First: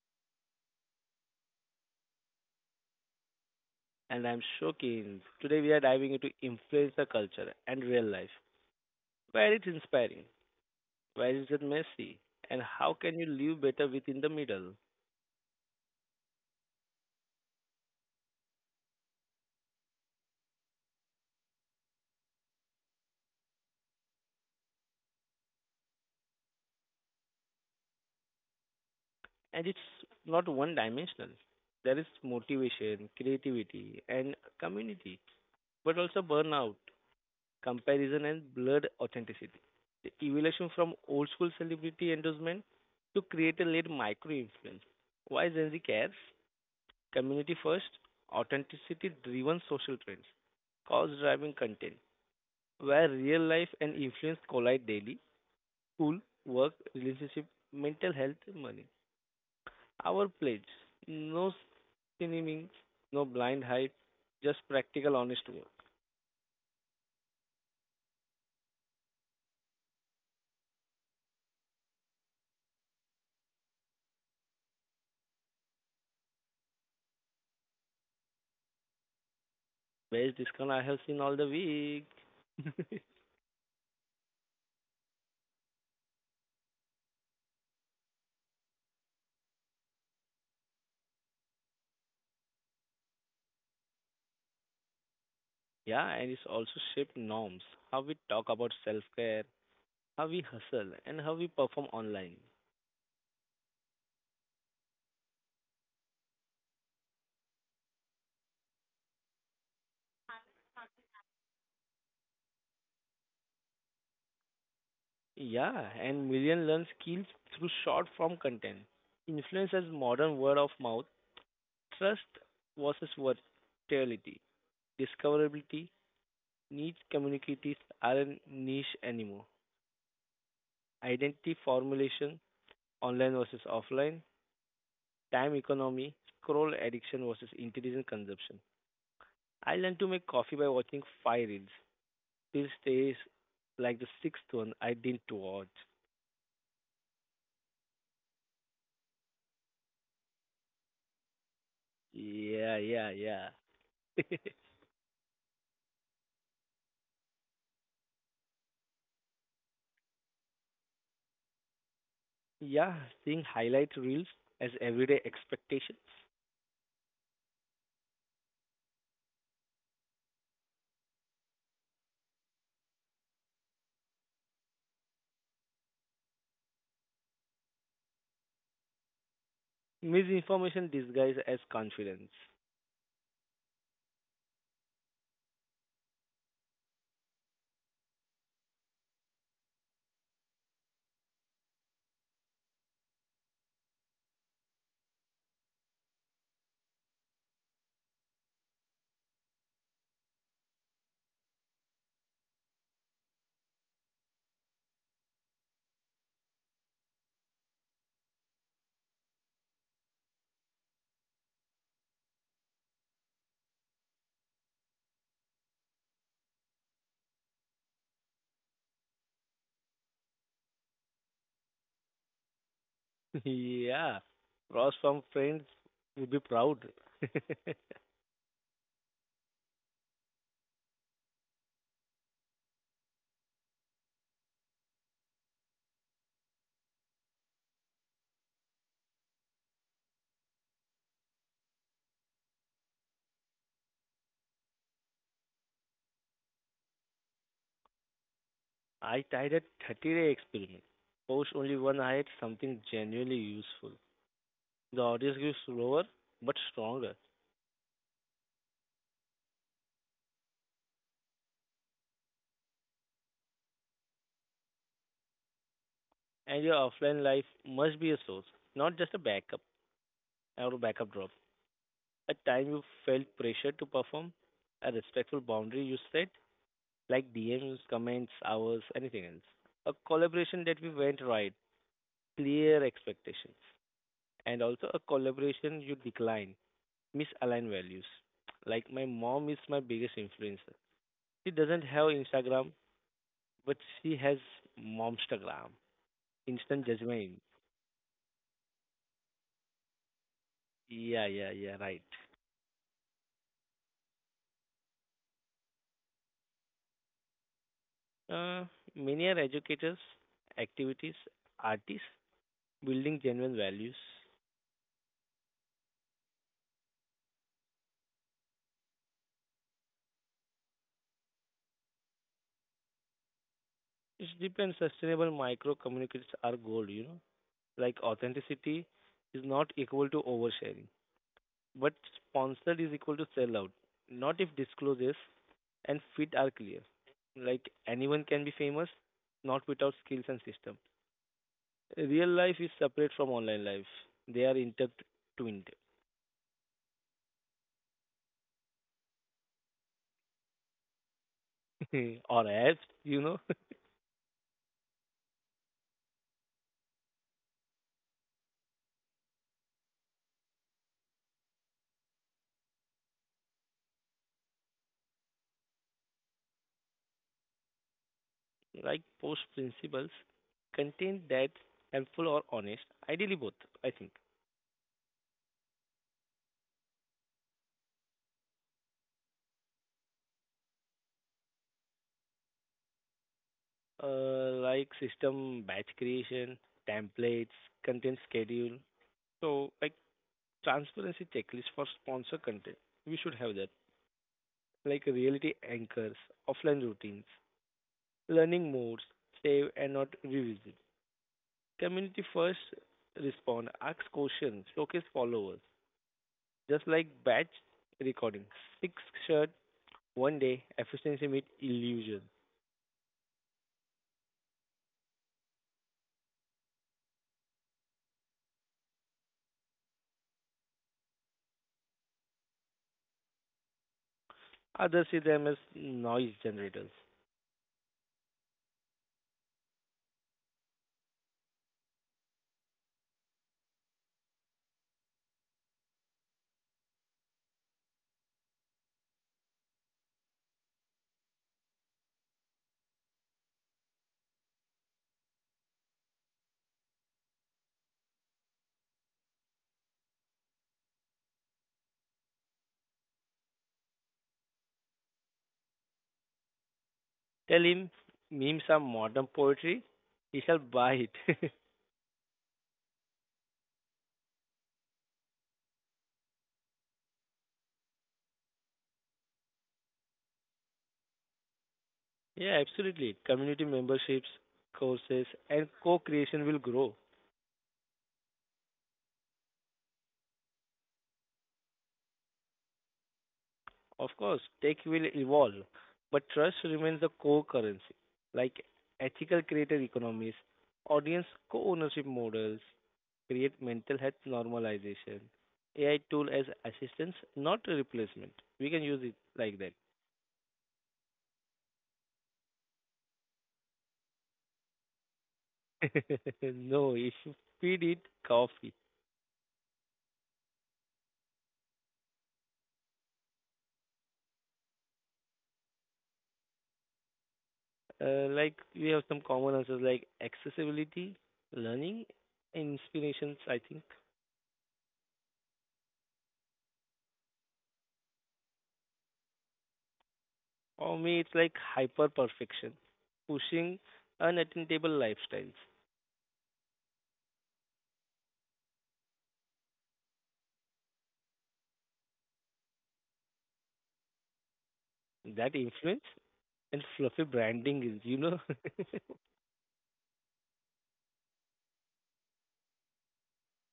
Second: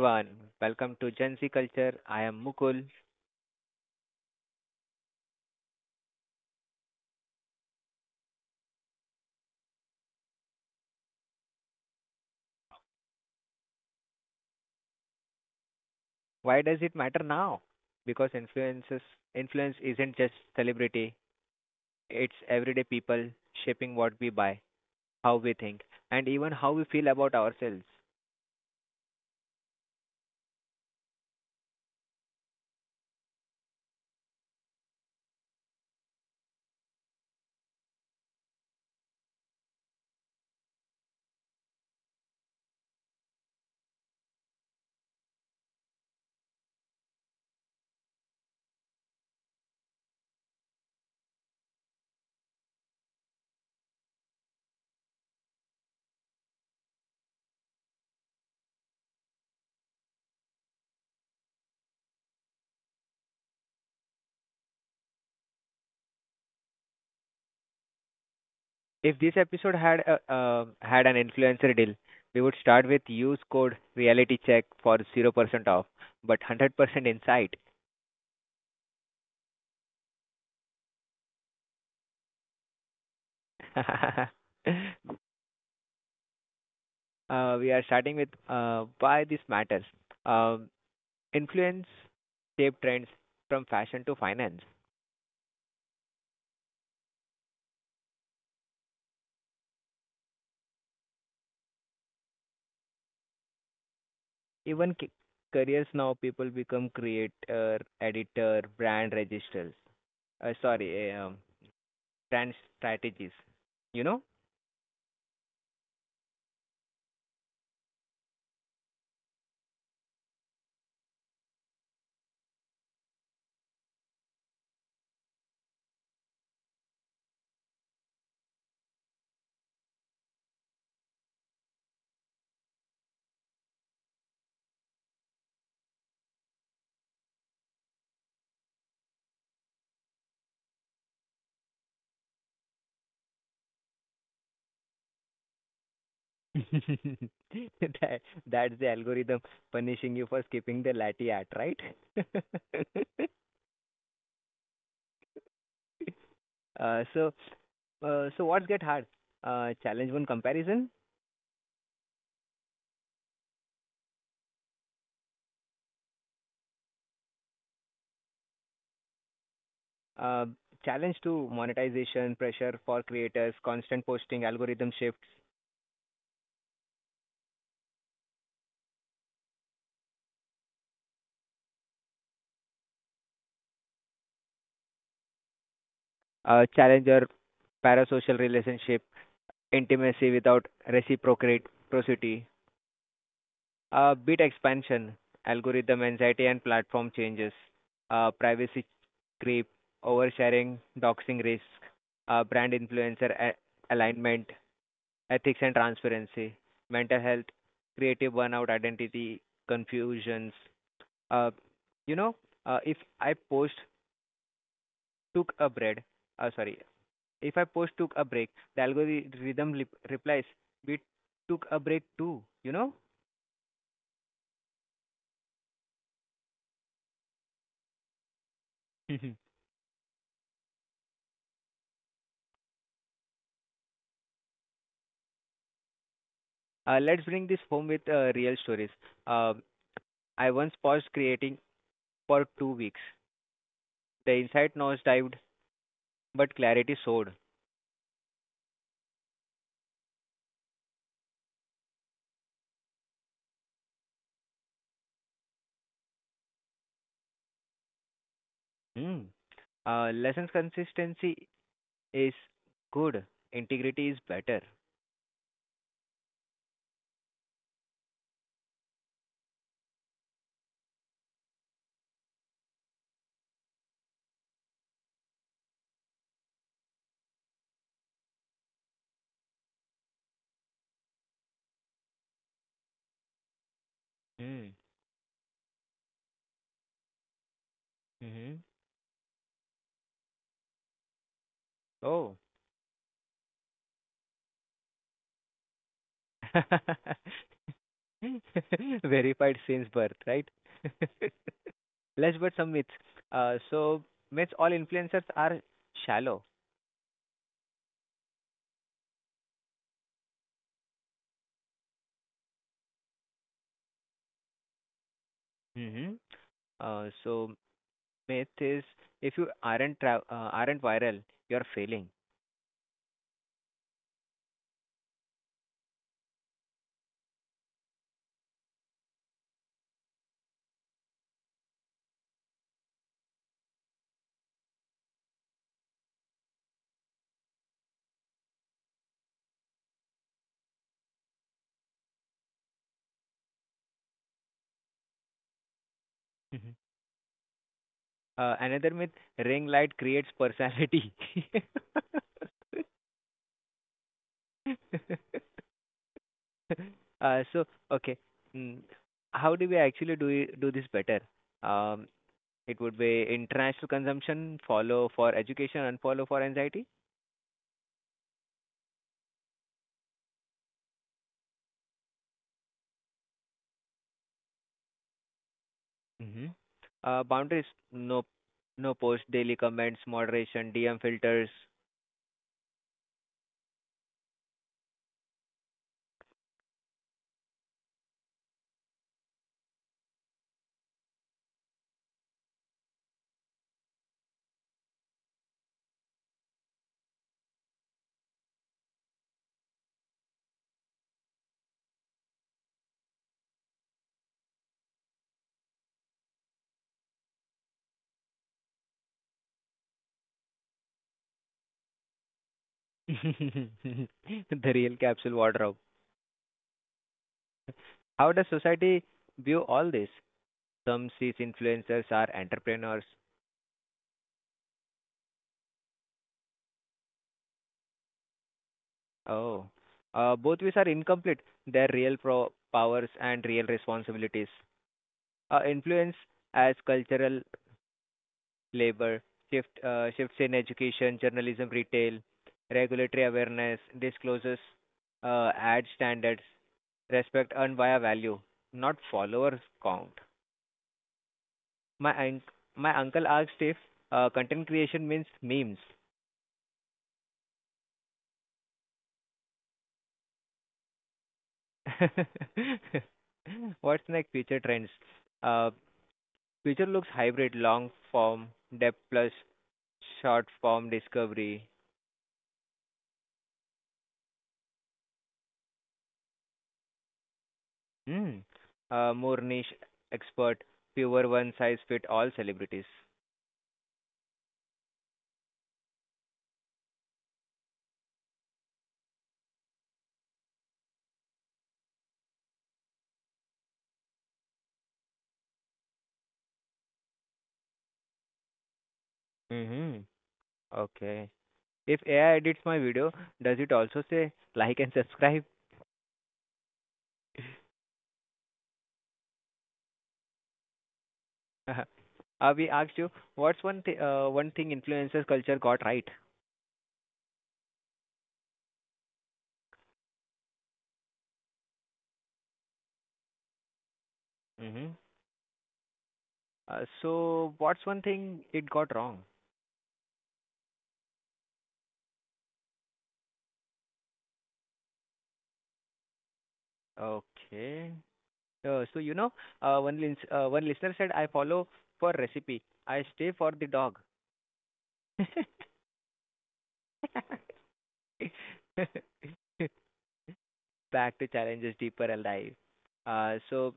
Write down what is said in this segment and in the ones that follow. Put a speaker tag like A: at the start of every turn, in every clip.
A: everyone, welcome to Gen Z Culture. I am Mukul.
B: And I'm Shokin. Today we are diving into influencer culture and real life. Where it's inspiring, where is it messy, and how can you live better within the middle?
A: Why does it matter now? Because influence isn't just celebrity, it's everyday people shaping what we buy, how we think, and even how we feel about ourselves.
B: And it's not one dimensional. There is motivation, creativity, and community, but also burnout, comparison, and blurred authenticity. The evolution from old school celebrity endorsement to creator led micro influence. Why Gen Z cares? Community first, authenticity driven social trends, cause driving content, where real life and influence collide daily, school, work, relationship, mental health, money. Our pledge no cineming, no blind hype, just practical, honest work.
A: If this episode had had an influencer deal, we would start with use code reality check for 0% off, but 100% insight.
B: Best discount I have seen all the week.
A: We are starting with why this matters. Um Influence shape trends from fashion to finance.
B: Yeah, and it's also shaped norms, how we talk about self care, how we hustle, and how we perform online.
A: Even careers now, people become creator, editor, brand registers. Uh, sorry, eh, um, Brand strategies. You know,
B: Yeah, and million learn skills through short form content. Influence as modern word of mouth, trust versus versatility, discoverability, niche communities aren't niche anymore. Identity formulation, online versus offline, time economy, scroll addiction versus intelligent consumption. I learned to make coffee by watching five reels. This stays like the sixth one I didn't watch.
A: that that's the algorithm punishing you for skipping the latte art, right?
B: Yeah, yeah, yeah.
A: uh, so, so what's get hard? Challenge one comparison.
B: Yeah, seeing highlight reels as everyday expectations,
A: Uh, Challenge two monetization pressure for creators, constant posting, algorithm shifts.
B: misinformation disguised as confidence.
A: Challenger parasocial relationship, intimacy without reciprocate prosody, bit expansion, algorithm anxiety and platform changes, privacy creep, oversharing, doxing risk, brand influencer alignment, ethics and transparency, mental health, creative burnout, identity confusions. Uh, you know, if I post took a bread, sorry, If I post took a break, the algorithm replies, we took a break too, you know?
B: Yeah, Ross from Friends would be proud.
A: uh, let's bring this home with real stories. Uh, I once paused creating for 2 weeks. The insight noise dived, but clarity soared.
B: I tried a 30-day experiment. Post only one highlight, something genuinely useful. The audience grows slower but stronger,
A: Hmm. Lessons consistency is good. Integrity is better.
B: and your offline life must be a source, not just a backup or a backup drop. A time you felt pressure to perform, a respectful boundary you set, like DMs, comments, hours, anything else. A collaboration that we went right, clear expectations, and
A: Hmm.
B: also a collaboration you decline, misaligned values.
A: Mm-hmm.
B: Like my mom is my biggest influencer. She doesn't have
A: Oh.
B: Instagram, but she has momstagram. Instant judgment.
A: Verified since birth, right?
B: Yeah, yeah, yeah, right.
A: Let's but some myths. Uh, so Myths all influencers are shallow.
B: Uh, Many are educators, activities, artists, building genuine values.
A: Hmm. Uh, so Myth is if you aren't viral, you're failing.
B: It depends. Sustainable micro communicates our goal, you know. Like authenticity is not equal to oversharing, but sponsored is equal to sellout. Not if disclosures and fit are clear. Like anyone can be famous, not without skills and system. Real life is separate from online life. They are intertwined.
A: Hmm. Another myth: ring light creates personality.
B: Or as you know,
A: uh, so okay, mm, how do we actually do this better? Um, it would be international consumption, follow for education, and follow for anxiety.
B: like post principles contain that helpful or honest, ideally both, I think.
A: Hmm. Boundaries, no, no post, daily comments, moderation, DM filters.
B: Like system batch creation, templates, content schedule, so like transparency checklist for sponsor content. We should have that. Like reality anchors, offline routines, learning modes, save and not revisit. Community first respond, ask questions, showcase followers. Just like batch recording. Six shirt one day, efficiency meet illusion.
A: The real capsule wardrobe. How does society view all this? Some sees influencers are entrepreneurs.
B: Others see them as noise generators.
A: Oh. Both ways are incomplete. Their real powers and real responsibilities. Influence as cultural labor, shifts in education, journalism, retail, regulatory awareness, disclosures, ad standards, respect earned via value, not followers count. My un- my uncle asked if content creation means memes.
B: Tell him memes are modern poetry, he shall buy it.
A: What's next? Future trends. Uh, Future looks hybrid, long form, depth plus short form discovery.
B: Yeah, absolutely. Community memberships, courses, and co creation will grow.
A: Mm. More niche expert, pure one size fit all celebrities.
B: Of course, tech will evolve, but trust remains the core currency, like ethical creator economies, audience co ownership models, create mental health normalization, AI tool as assistance, not a replacement. We can use it like that.
A: Mm-hmm. Okay. If AI edits my video, does it also say like and subscribe?
B: No, if you feed it coffee.
A: We asked you, what's one thing influencers culture got right?
B: Like we have some common answers like accessibility, learning, inspirations, I think.
A: Mm-hmm. What's one thing it got wrong?
B: For me, it's like hyper perfection, pushing unattainable lifestyles.
A: Okay. Uh, so you know, One listener said, "I follow for recipe. I stay for the dog."
B: That influence and fluffy branding is, you know.
A: Back to Challenges Deeper Alive. Uh, so,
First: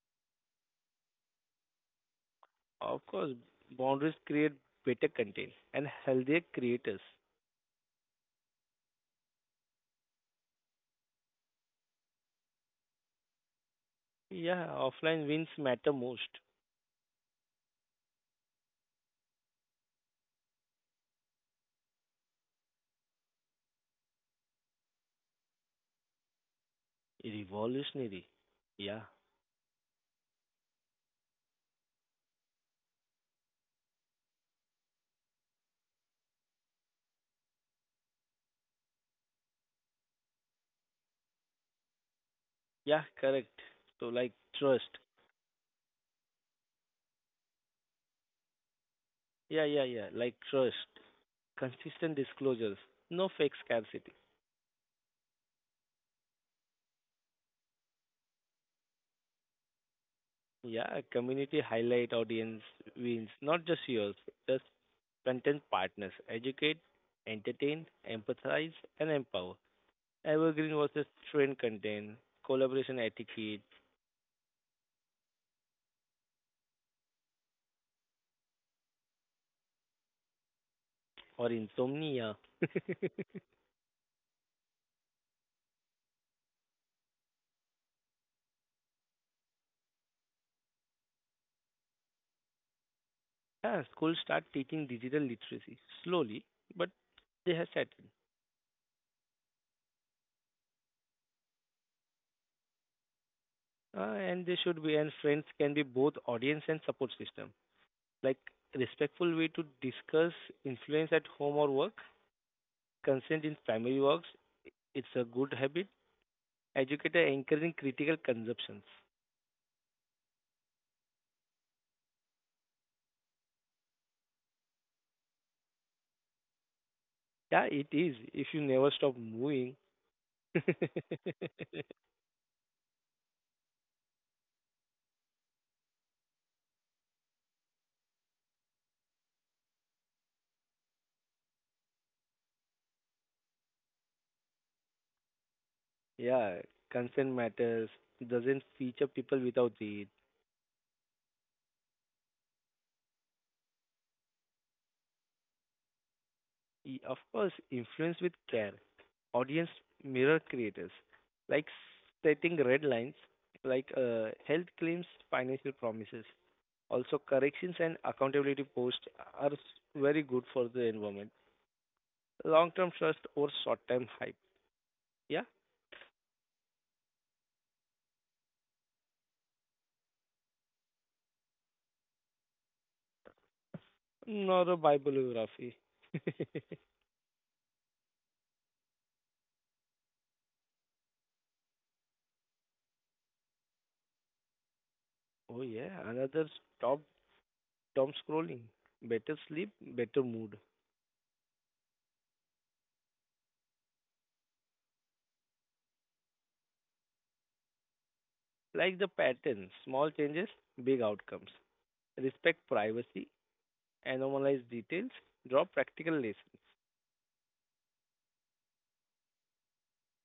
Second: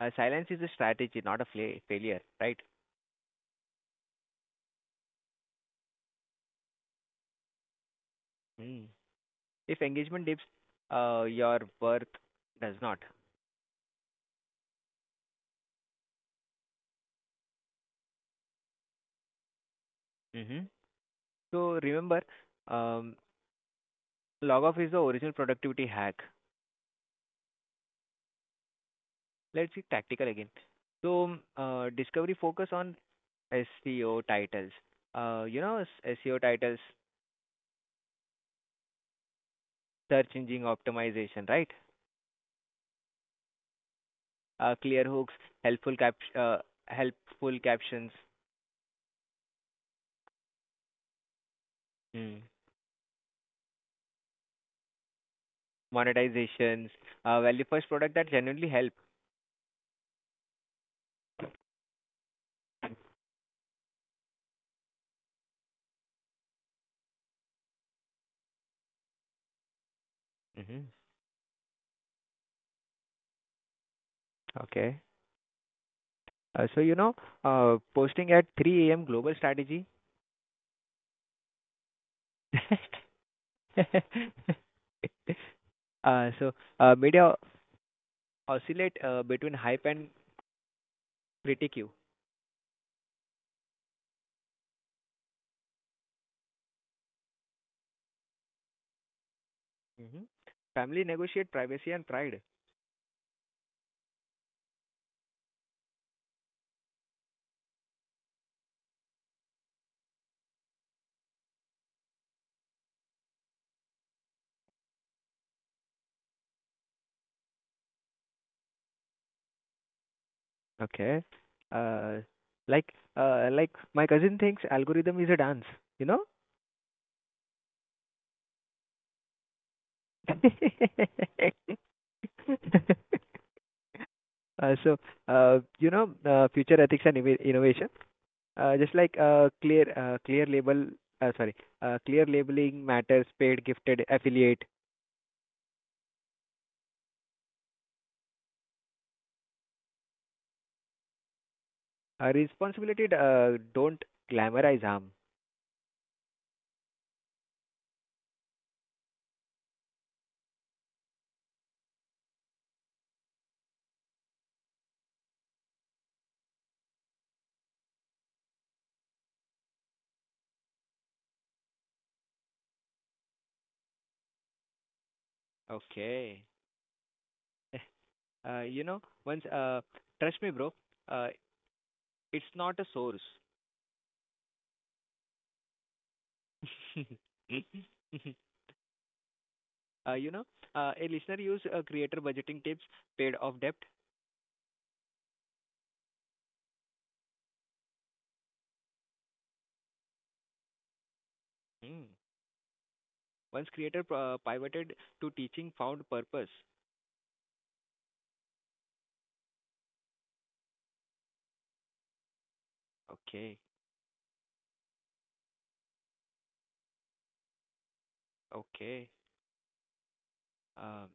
A: Silence is a strategy, not a failure, right?
B: Of course, boundaries create better content and healthier creators.
A: Mm. If engagement dips, your worth does not.
B: Yeah, offline wins matter most.
A: Hmm. So, remember, um, log off is the original productivity hack.
B: Revolutionary. Yeah,
A: Let's be tactical again. So, discovery focus on SEO titles. SEO titles, search engine optimization, right?
B: yeah, correct. So, like, trust.
A: Clear hooks, helpful cap, uh, helpful captions.
B: Yeah, yeah, yeah, like trust. Consistent disclosures, no fake scarcity.
A: Monetizations, value first product that genuinely help.
B: Yeah, community highlight audience wins, not just yours, just content partners. Educate, entertain, empathize, and empower. Evergreen
A: Hmm.
B: versus trend content, collaboration etiquette,
A: Okay. Uh, so, you know, Posting at 3 a.m. global strategy.
B: or insomnia.
A: uh, so, Media oscillate between hype and critique.
B: Yeah, schools start teaching digital literacy slowly, but they have settled.
A: Hmm. Family negotiate privacy and pride.
B: And they should be, and friends can be both audience and support system. Like respectful way to discuss influence at home or work, consent in family works. It's a good habit. Educator encouraging critical consumptions.
A: Okay. Uh, like my cousin thinks algorithm is a dance, you know?
B: Yeah, it is. If you never stop moving.
A: Uh, so, Future ethics and innovation, clear uh, sorry, clear labeling matters, paid, gifted, affiliate,
B: Yeah, consent matters. Doesn't feature people without the
A: responsibility don't glamorize harm.
B: E- of course, influence with care. Audience mirror creators, like setting red lines, like health claims, financial promises. Also, corrections and accountability posts are very good for the environment. Long term trust or short term hype. Yeah,
A: Okay. Eh, Uh, you know, once, uh, Trust me, bro, uh, it's not a source.
B: not a bibliography.
A: uh, you know, a listener used creator budgeting tips, paid off debt.
B: Oh, yeah, another stop Tom scrolling. Better sleep, better mood.
A: Hmm. Once creator pivoted to teaching, found purpose.
B: Like the pattern, small changes, big outcomes. Respect
A: Okay,
B: privacy, anonymize details, draw practical lessons.
A: okay. Um,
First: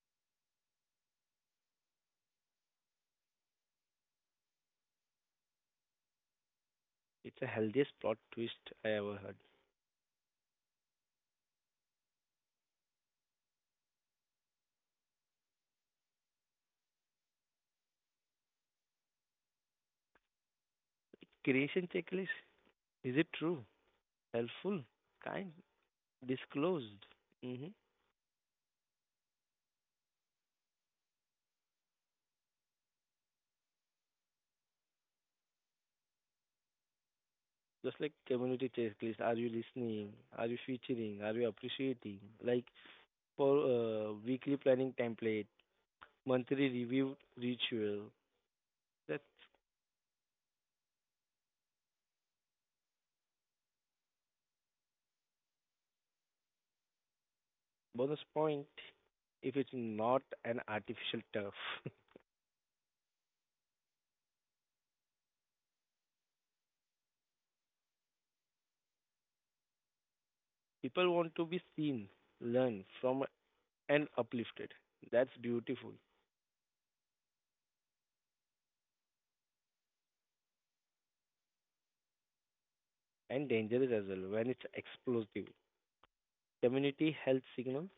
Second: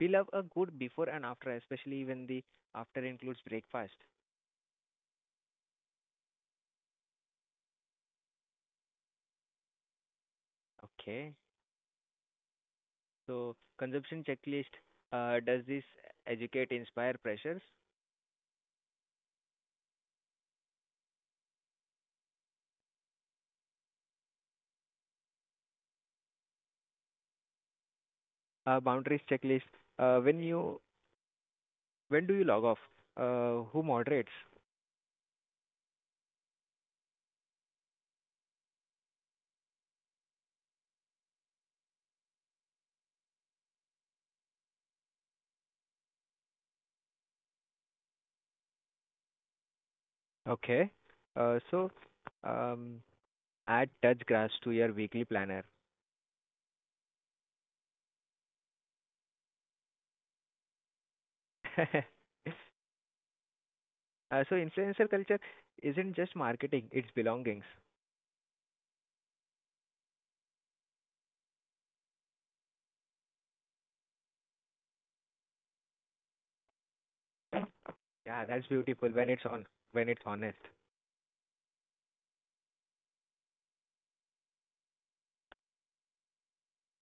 A: we love a good before and after, especially when the after includes breakfast.
B: It's the healthiest plot twist I ever heard.
A: Okay, so consumption checklist. Does this educate, inspire, pressures?
B: Creation checklist is it true, helpful, kind, disclosed? Hmm.
A: Boundaries checklist. Uh, when you when do you log off? Who moderates?
B: Just like community checklist, are you listening? Are you featuring? Are you appreciating? Like for weekly planning template, monthly review ritual. That's
A: Okay. uh, so um, Add touch grass to your weekly planner.
B: bonus point if it's not an artificial turf.
A: uh, Influencer culture isn't just marketing; it's belongings.
B: People want to be seen, learn from and uplifted. That's beautiful
A: Yeah, that's beautiful when it's honest.
B: and dangerous as well when it's explosive. Community health signal,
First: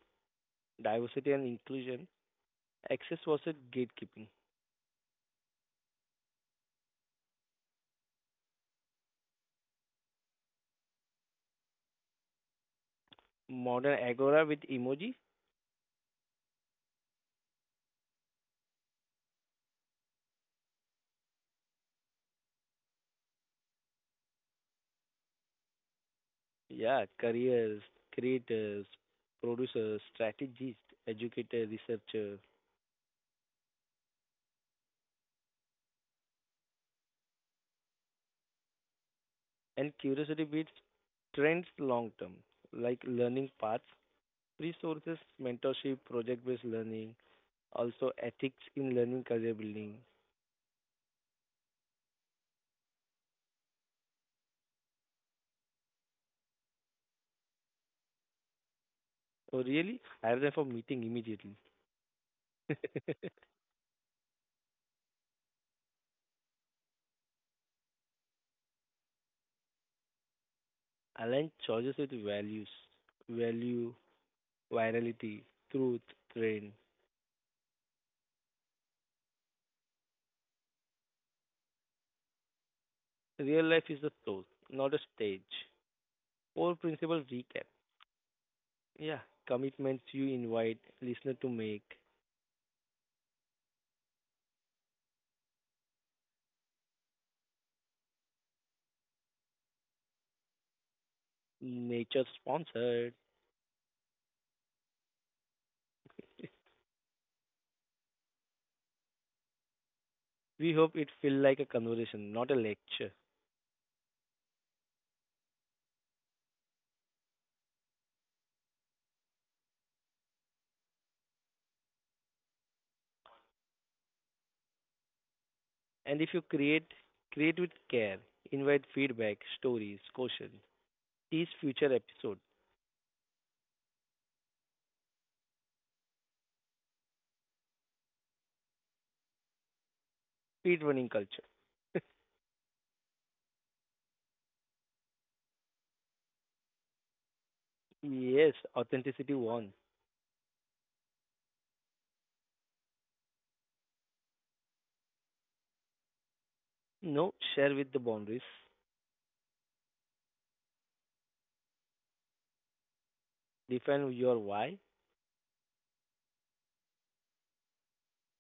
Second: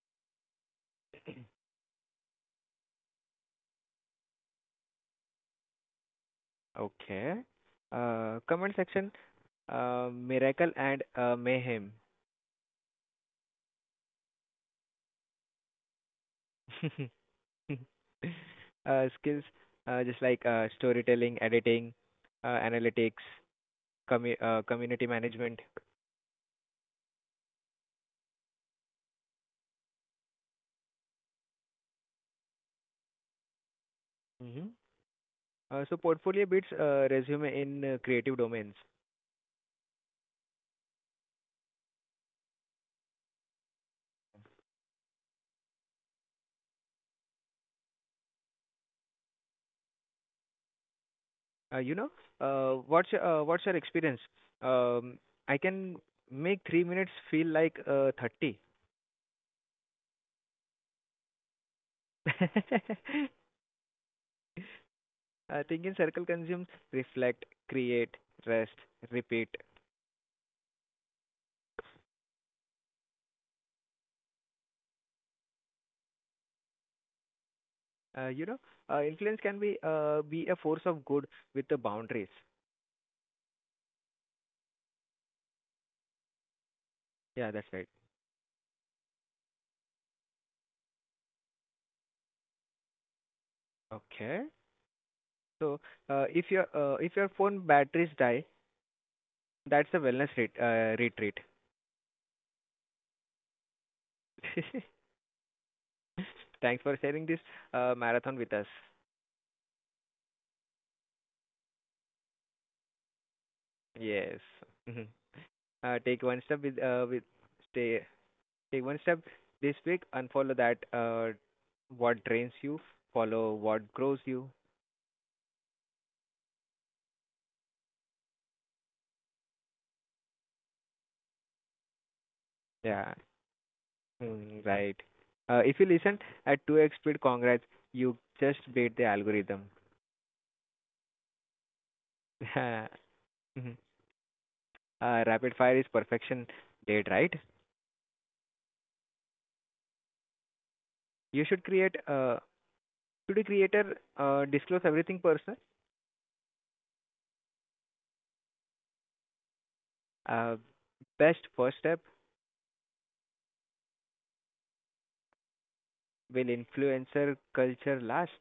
B: diversity and inclusion, access versus gatekeeping.
A: Okay. Comment section. Miracle and mayhem.
B: Modern agora with emoji,
A: Skills. Just like Storytelling, editing, analytics, community management.
B: yeah, careers, creators, producers, strategists, educator, researcher,
A: Hmm. Portfolio beats resume in creative domains.
B: and curiosity bits trends long term, like learning paths, resources, mentorship, project based learning, also ethics in learning career building.
A: Uh, you know, what's your experience? Um, I can make 3 minutes feel like
B: Oh, really? I have them for meeting immediately.
A: 30. Thinking circle consumes, reflect, create, rest, repeat.
B: Align choices with values, value, virality, truth, trend.
A: Uh, you know, Influence can be a force of good with the boundaries.
B: Real life is a soul, not a stage.
A: Yeah, that's
B: Core
A: right.
B: principle recap. Yeah, commitments you invite listener to make.
A: Okay. So if your phone batteries die, that's a wellness retreat.
B: Nature sponsored.
A: Thanks for sharing this marathon with us.
B: We hope it feel like a conversation, not a lecture.
A: Yes. Mhm. Uh, take one step with uh, with stay Take one step this week. Unfollow that what drains you. Follow what grows you.
B: And if you create, create with care. Invite feedback, stories, questions. Teach future episode,
A: Yeah, mm, right. If you listen at 2x speed, congrats, you just beat the algorithm.
B: speed running culture.
A: Mhm. Rapid fire is perfection date, right?
B: Yes, authenticity one.
A: You should create, uh, should the creator disclose everything personal?
B: No, share with the boundaries.
A: Uh, Best first step
B: Define your why.
A: will influencer culture last.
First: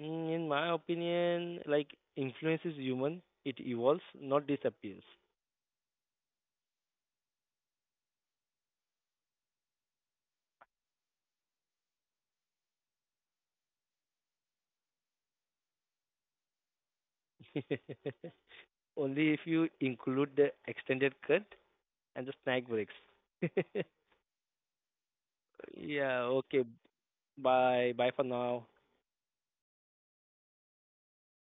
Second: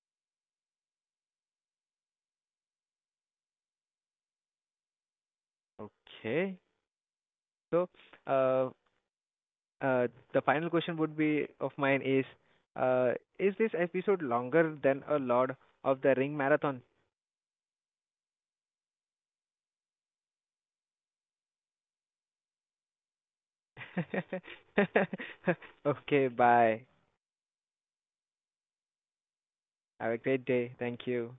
B: Mm, in my opinion, like influence is human. It evolves, not disappears.
A: Okay. So, uh, uh, the final question would be of mine uh, is this episode longer than a lot of the ring marathon?
B: Only if you include the extended cut and the snack breaks. Yeah.
A: Okay,
B: Okay.
A: bye.
B: Bye. Bye for now.
A: Have a great day. Thank you.